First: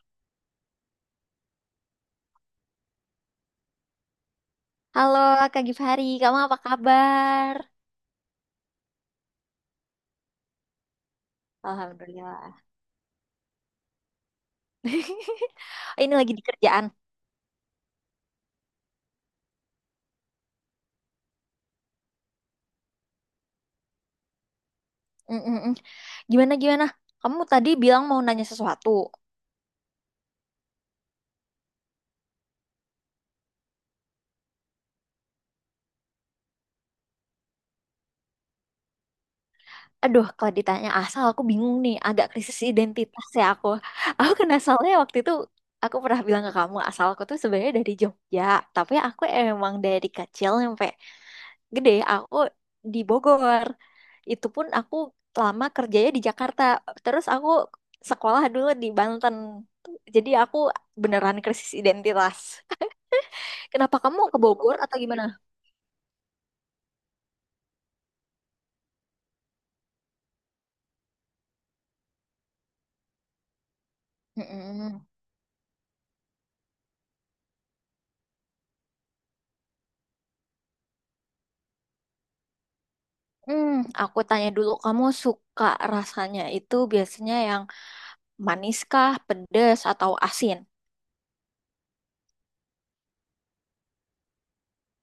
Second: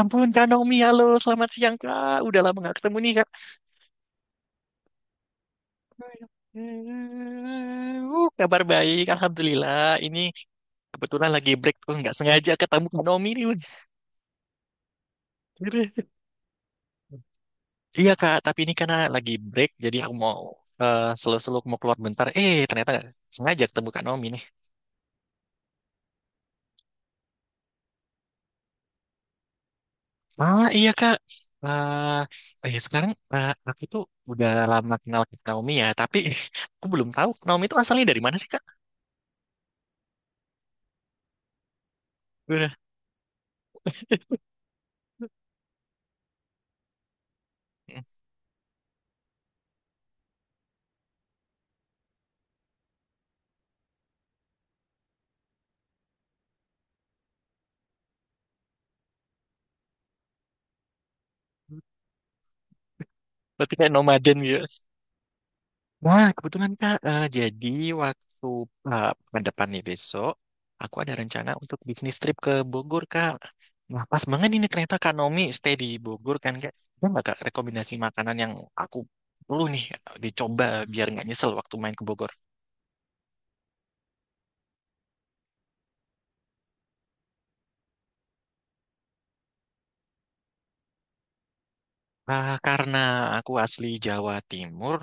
Ampun, Kak Naomi, halo, selamat siang, Kak. Udah lama nggak ketemu nih, Kak. Halo Kak Gifari, kamu apa kabar? Kabar baik, Alhamdulillah. Ini kebetulan lagi break, tuh nggak sengaja Alhamdulillah. ketemu Kak Naomi nih. Bun. Ini lagi di kerjaan. Iya, Kak, tapi ini karena lagi break, jadi aku mau selalu-selalu mau keluar bentar. Eh, ternyata sengaja ketemu Kak Naomi nih. Mm, mm, mm. Gimana gimana? Kamu tadi bilang mau nanya sesuatu. Ah, iya, Kak. Sekarang aku tuh udah lama kenal Kak Naomi ya, tapi aku belum tahu Naomi itu asalnya dari mana sih, Kak? Aduh, kalau ditanya asal aku bingung nih, agak krisis Udah. identitas ya aku. Aku kan asalnya waktu itu aku pernah bilang ke kamu asal aku tuh sebenarnya dari Hmm. Jogja, tapi aku emang dari kecil sampai gede aku di Bogor. Itu pun aku lama kerjanya di Jakarta, terus aku sekolah dulu di Banten. Jadi aku beneran krisis identitas. Berarti kayak Kenapa kamu nomaden ke gitu. Bogor atau gimana? Wah, kebetulan Kak. Jadi waktu pekan depan nih besok, aku ada rencana untuk bisnis trip ke Bogor Kak. Nah, pas banget ini ternyata Mm-mm. Kak Nomi stay di Bogor kan Kak. Ada nggak Kak rekomendasi makanan yang aku perlu nih dicoba biar nggak nyesel waktu main ke Bogor? Hmm, aku tanya dulu, kamu suka rasanya itu biasanya yang maniskah, pedas, atau asin? Ah, karena aku asli Jawa Timur,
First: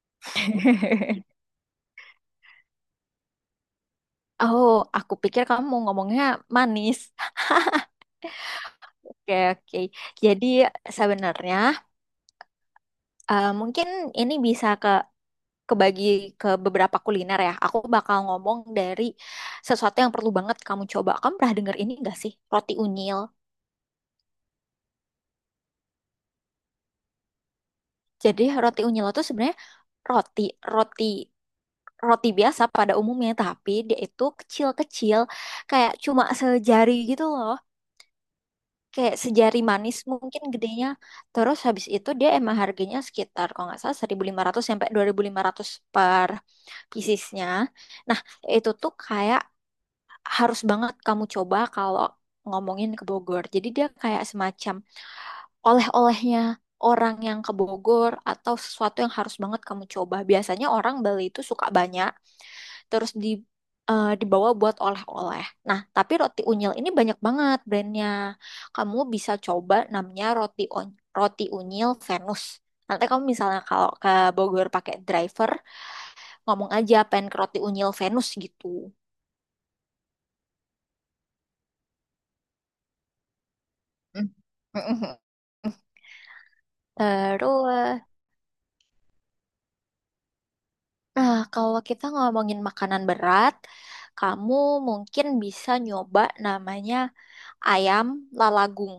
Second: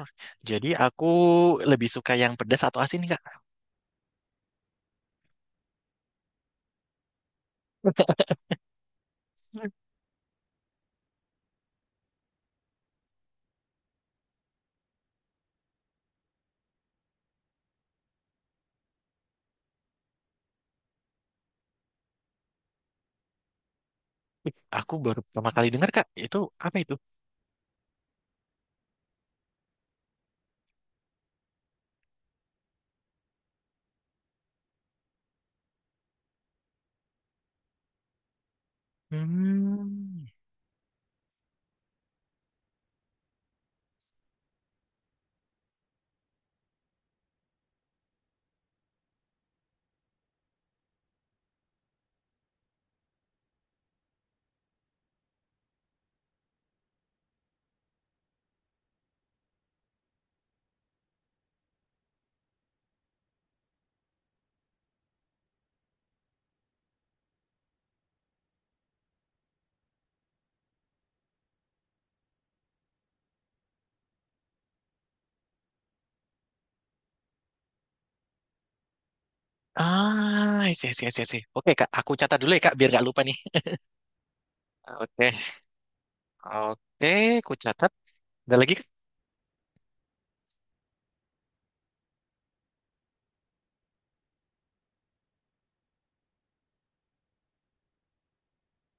jadi aku lebih suka yang pedas atau asin nih Kak. Oh, aku pikir kamu mau ngomongnya manis. Oke, oke. Jadi sebenarnya mungkin ini bisa ke kebagi ke beberapa kuliner ya. Aku bakal ngomong dari sesuatu yang perlu banget kamu coba. Kamu pernah denger ini gak sih? Roti unyil. Ih, aku baru pertama kali dengar Kak, itu apa itu? Jadi roti unyil itu sebenarnya roti, roti, roti biasa pada umumnya, tapi dia itu kecil-kecil kayak cuma sejari gitu loh. Kayak sejari manis Hmm. mungkin gedenya. Terus habis itu dia emang harganya sekitar kalau nggak salah 1.500 sampai 2.500 per piecesnya. Nah, itu tuh kayak harus banget kamu coba kalau ngomongin ke Bogor. Jadi dia kayak semacam oleh-olehnya orang yang ke Bogor atau sesuatu yang harus banget kamu coba. Biasanya orang beli itu suka banyak, terus dibawa buat oleh-oleh. Nah, tapi roti unyil ini banyak banget brandnya. Kamu bisa coba namanya roti unyil Venus. Nanti kamu misalnya kalau ke Bogor pakai driver, ngomong aja pengen ke roti unyil Venus gitu. Ah, isi, isi, isi, isi. Oke, Kak. Aku catat dulu ya, Kak, biar nggak lupa nih. Mm. Oke. Oke, aku Terus, catat. Ada lagi, Kak? nah kalau kita ngomongin makanan berat, kamu mungkin bisa nyoba namanya ayam lalagung.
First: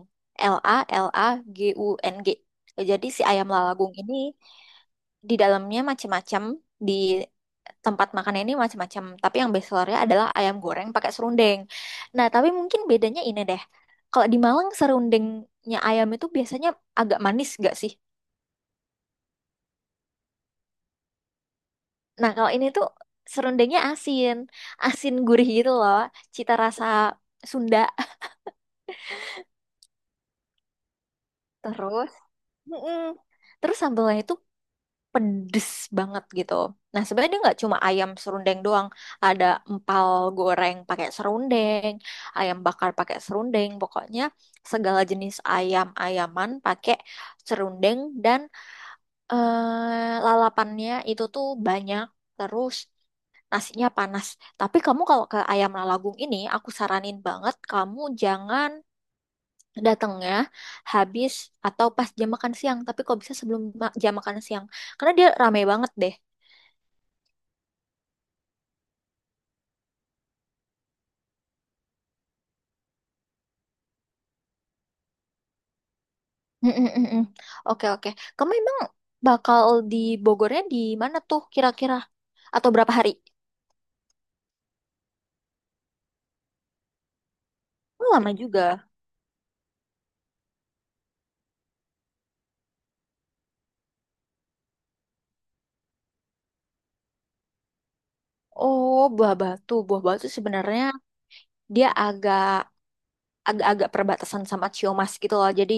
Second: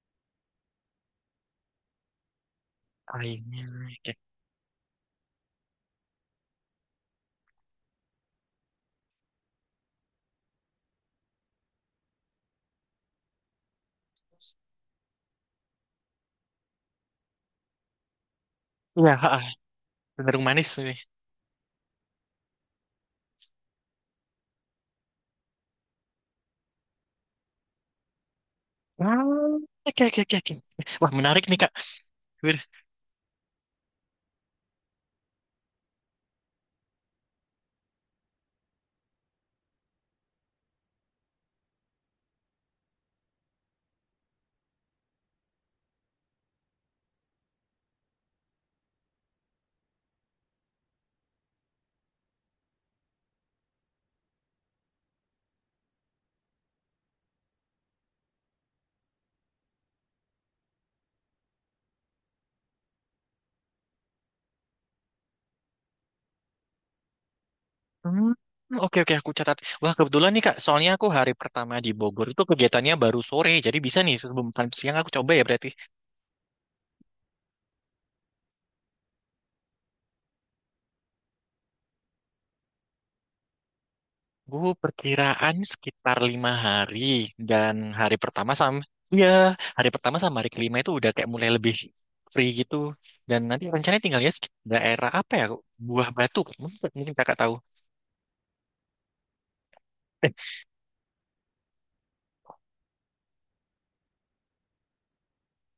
L A L A G U N G. Jadi si ayam Airnya. lalagung Oke. ini di dalamnya macam-macam di tempat makan ini macam-macam. Tapi yang best sellernya adalah ayam goreng pakai serundeng. Nah, tapi mungkin bedanya ini deh. Kalau di Malang serundengnya ayam itu biasanya agak manis gak sih? Iya, ha, ha. Cenderung manis nih. Nah, kalau ini tuh serundengnya asin. Asin gurih gitu loh. Cita rasa Sunda. Ah, oke, oke, oke, oke. Wah, menarik nih, Kak. Terus, Wir- mm-mm. Terus sambalnya itu pedes banget gitu. Nah, sebenarnya dia nggak cuma ayam serundeng doang. Ada empal goreng pakai serundeng, ayam bakar pakai serundeng. Pokoknya segala jenis ayam-ayaman pakai serundeng dan lalapannya itu tuh banyak. Terus nasinya panas. Tapi kamu kalau ke ayam lalagung ini, aku saranin banget kamu jangan datangnya habis atau pas jam makan siang. Tapi kok bisa sebelum jam makan siang. Karena dia rame banget deh. Hmm, oke, oke, aku catat. Wah, kebetulan nih, Kak. Soalnya aku hari pertama di Bogor itu kegiatannya baru sore. Jadi bisa nih, sebelum siang aku coba ya berarti. Mm-mm, mm-mm. Oke, oke. Kamu emang bakal di Bogornya di mana tuh kira-kira? Atau berapa hari? Gue perkiraan sekitar 5 hari dan Oh, hari lama pertama sama juga. ya hari pertama sama hari kelima itu udah kayak mulai lebih free gitu dan nanti rencananya tinggalnya daerah apa ya Buah Batu Kak. Mungkin kakak tahu Oh, Buah Batu. Buah Batu eh sebenarnya dia agak-agak perbatasan sama Ciumas gitu loh. Jadi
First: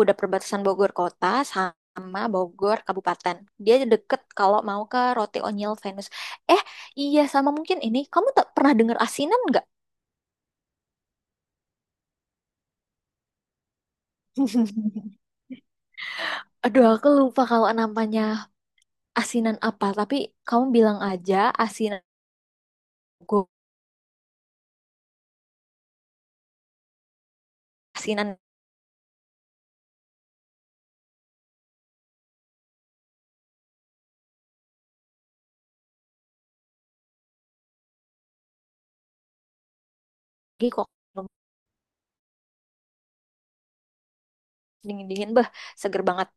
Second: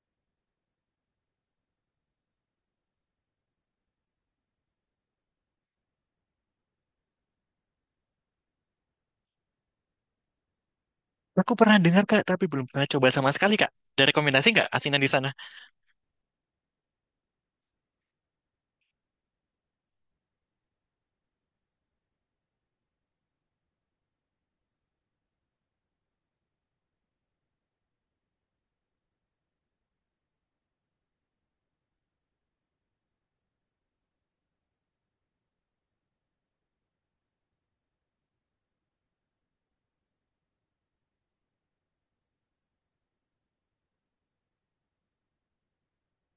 udah perbatasan Bogor kota sama Bogor kabupaten. Dia deket kalau mau ke Roti Onyil Venus. Eh, iya sama mungkin ini. Kamu tak pernah dengar asinan nggak? aku pernah dengar kak tapi belum pernah coba sama sekali kak. Ada rekomendasi nggak asinan di sana? Aduh, aku lupa kalau namanya. Asinan apa tapi kamu bilang aja asinan gue asinan lagi kok dingin dingin beh seger banget.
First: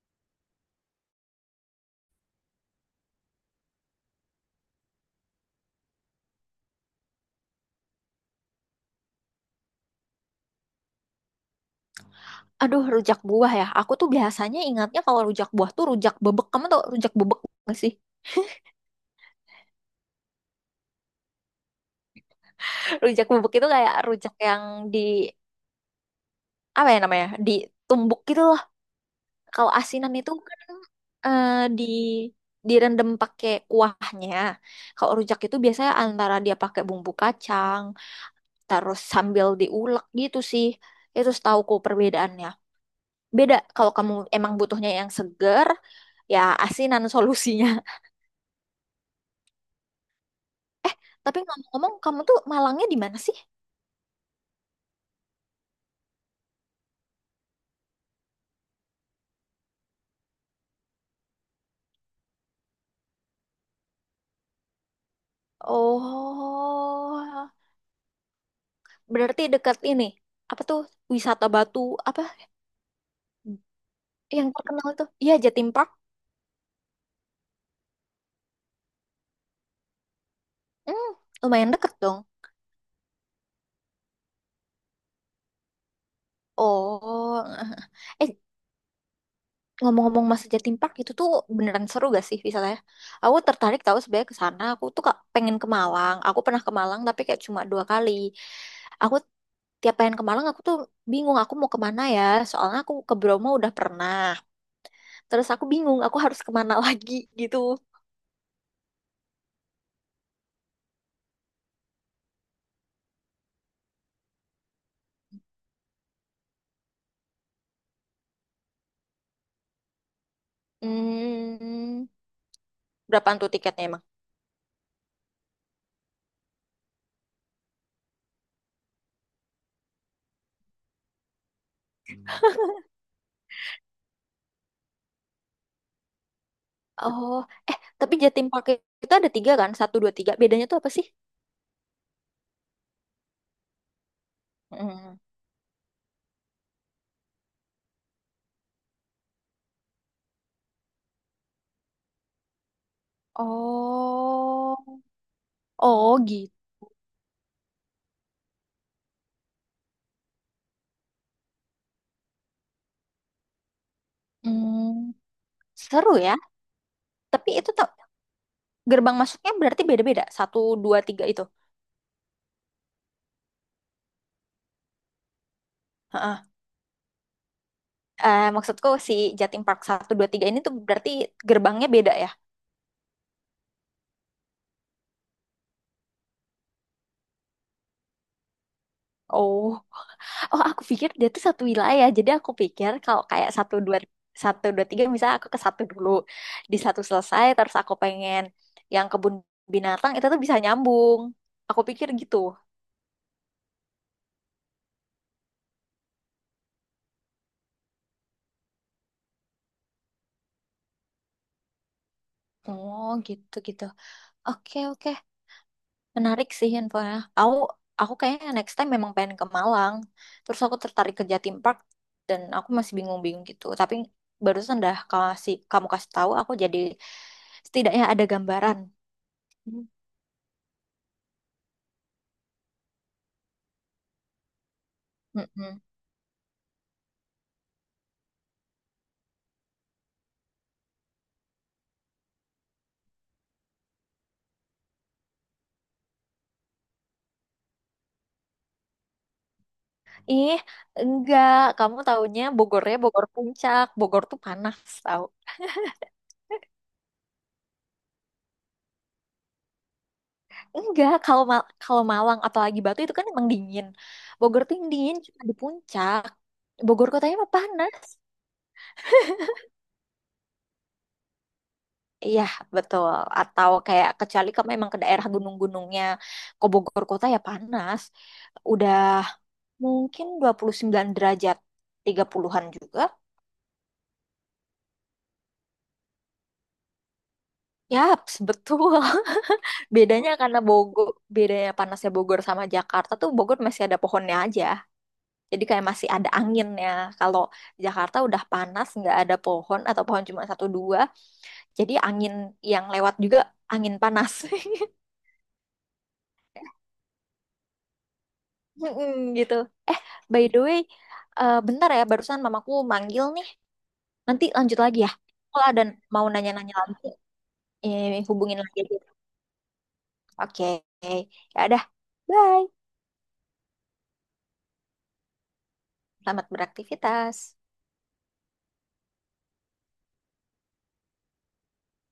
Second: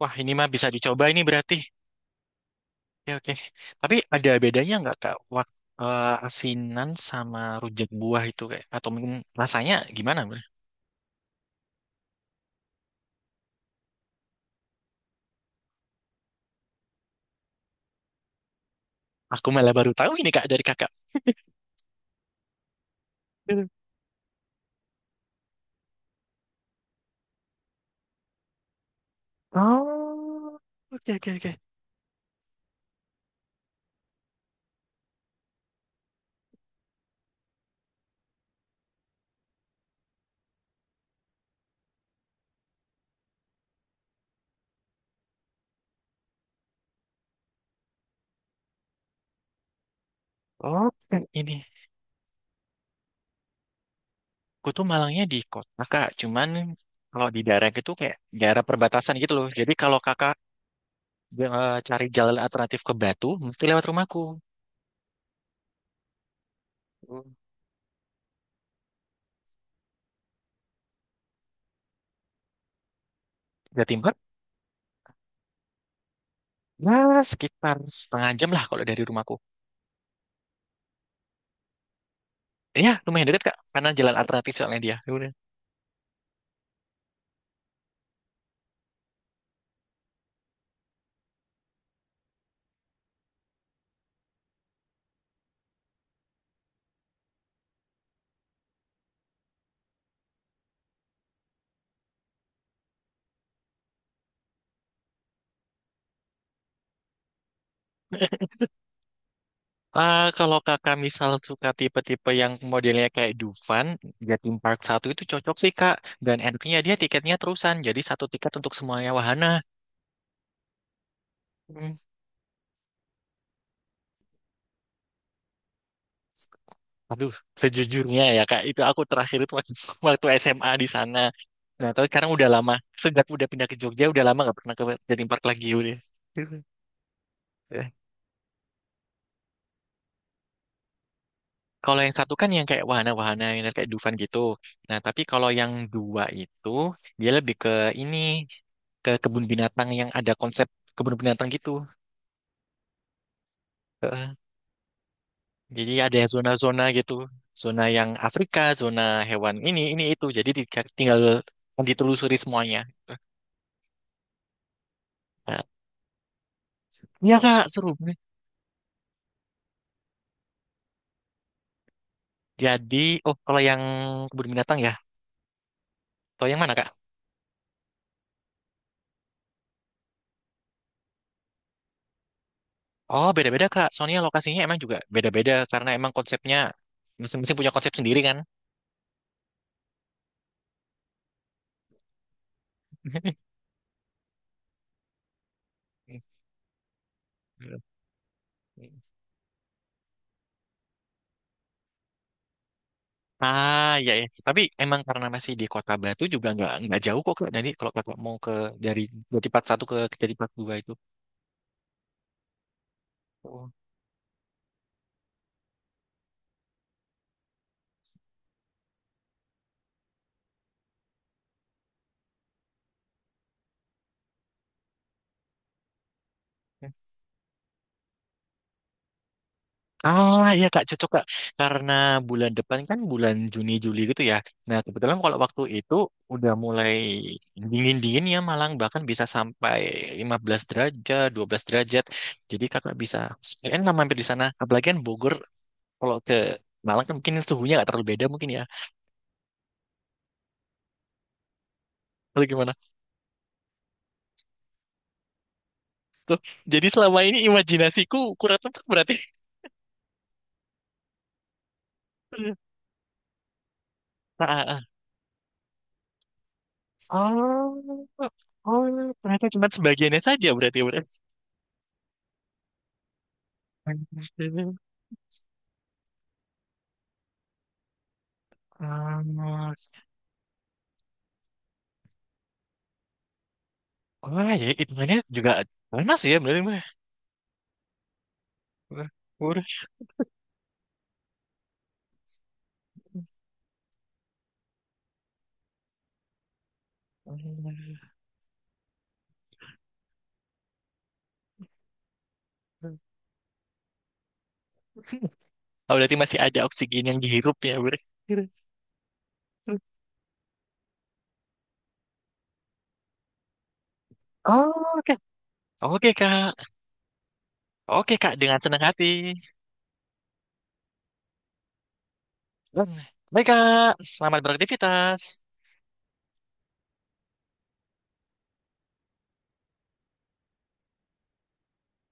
Wah ini mah bisa dicoba ini berarti, ya oke. Tapi ada bedanya nggak kak waktu asinan sama rujak buah itu kayak atau mungkin rasanya gimana? Aduh, rujak buah ya, aku tuh biasanya ingatnya kalau rujak buah tuh rujak bebek. Kamu tau rujak bebek nggak sih? Aku malah baru tahu ini kak dari kakak. Rujak bebek itu kayak rujak yang di apa ya namanya ditumbuk gitu loh. Kalau asinan itu Oh, kan oke, oke, eh, oke. di direndam pakai kuahnya. Kalau rujak itu biasanya antara dia pakai bumbu kacang terus sambil diulek gitu sih. Itu setauku perbedaannya. Beda kalau kamu emang butuhnya yang seger, ya asinan solusinya. Oh, Eh, kan tapi ini. ngomong-ngomong kamu tuh Malangnya di mana sih? Gue tuh Malangnya di kota kak. Cuman kalau di daerah gitu kayak daerah perbatasan gitu loh. Jadi kalau kakak cari jalan alternatif ke Batu, mesti lewat rumahku. Oh, berarti dekat ini. Apa tuh wisata batu apa Jatim Barat, yang terkenal tuh? Iya, Jatim Park. ya sekitar 0,5 jam lah kalau dari rumahku. Hmm, lumayan deket dong. Ya, lumayan dekat kak. Karena jalan alternatif soalnya dia. Ya udah. Oh, eh ngomong-ngomong masa Jatim Park itu tuh beneran seru gak sih wisatanya? Aku tertarik tahu sebenarnya ke sana. Aku tuh kak pengen ke Malang. Aku pernah ke Malang tapi kayak cuma 2 kali. Aku tiap pengen ke Malang aku tuh bingung aku mau kemana ya soalnya aku ke Bromo udah pernah terus aku bingung aku harus kemana lagi gitu. Ah, kalau kakak misal suka tipe-tipe yang modelnya kayak Dufan, Jatim Park satu itu cocok sih kak. Dan enaknya dia tiketnya terusan, jadi satu tiket untuk semuanya wahana. Hmm. Hmm, berapaan tuh tiketnya emang? Aduh, sejujurnya ya Kak, itu aku terakhir itu waktu, waktu SMA di sana. Nah, tapi sekarang udah lama. Sejak udah pindah ke Jogja, udah lama nggak pernah ke Jatim Park lagi udah. Oh eh Eh, tapi Jatim Park itu ada tiga kan, satu dua tiga bedanya tuh apa sih? kalau yang satu kan yang kayak wahana-wahana, yang kayak Dufan gitu. Nah, Hmm. tapi kalau yang dua itu, dia lebih ke ini, ke kebun binatang yang ada konsep kebun binatang gitu. Heeh. Oh. Jadi Oh ada gitu. zona-zona gitu. Zona yang Afrika, zona hewan ini itu. Jadi tinggal ditelusuri semuanya. Hmm, Nah, seru ya. iya Tapi kak, itu tuh seru banget. gerbang masuknya berarti beda-beda satu dua tiga itu? Jadi, oh kalau yang kebun binatang ya, Heeh. atau yang mana kak? Eh, maksudku si Jatim Park satu dua tiga ini tuh berarti gerbangnya beda ya? Oh beda-beda kak, soalnya lokasinya emang juga beda-beda karena emang konsepnya masing-masing punya konsep sendiri kan. Oh. Oh, aku pikir dia tuh satu wilayah. Jadi aku pikir kalau kayak satu dua tiga, misalnya aku ke satu dulu, di satu selesai, terus aku pengen yang kebun binatang itu tuh bisa nyambung. Aku pikir gitu. Ah iya ya, tapi emang karena masih di Kota Batu juga nggak jauh kok kak. Jadi kalau kakak mau ke dari Jatipat satu ke Jatipat dua itu. Oh, gitu Oh. gitu. Oke oke, menarik sih infonya. Aku aku kayaknya next time memang pengen ke Malang. Terus aku tertarik ke Jatim Park dan aku masih bingung-bingung gitu. Tapi barusan dah kasih kamu kasih tahu, aku jadi setidaknya ada gambaran. Ah, ya Kak, cocok Kak. Karena bulan depan kan bulan Juni Juli gitu ya. Nah, kebetulan kalau waktu Mm-mm. itu udah mulai dingin-dingin ya Malang bahkan bisa sampai 15 derajat, 12 derajat. Jadi Kakak bisa sekalian lah mampir di sana. Apalagi kan Bogor kalau ke Malang kan mungkin suhunya nggak terlalu beda mungkin ya. Ih, enggak. Kamu taunya Atau gimana? Bogornya Bogor Puncak. Bogor tuh panas tau. Jadi selama ini imajinasiku kurang tepat berarti. Enggak, kalau kalau Malang apalagi Batu itu kan emang dingin. Ah, Bogor ah, tuh ah. yang dingin cuma di puncak. Bogor kotanya mah Oh, panas. oh, ternyata cuma sebagiannya saja berarti. Berarti. Iya, betul. Atau kayak kecuali kamu emang ke daerah gunung-gunungnya. Ke Bogor kota ya panas. Udah Ah, mungkin 29 derajat, 30-an juga. wah, ya hitungannya juga panas ya berarti mah. Yap, betul. Udah. Bedanya karena Bogor, bedanya panasnya Bogor sama Jakarta tuh Bogor masih ada pohonnya aja. Jadi kayak masih ada anginnya. Kalau Jakarta udah panas, nggak ada pohon atau pohon cuma satu dua. Jadi angin yang lewat juga angin panas. Oh, berarti masih ada oksigen yang dihirup ya, Bur. Mm-mm, gitu. Eh, by the way, eh, bentar ya, barusan mamaku manggil nih. Nanti Oh, lanjut lagi ya. oke. Kalau ada Oke, mau Kak. nanya-nanya lagi, Oke, Kak. hubungin Dengan lagi senang aja. hati. Oke, ya udah. Bye. Baik, Kak. Selamat beraktivitas. Selamat beraktivitas.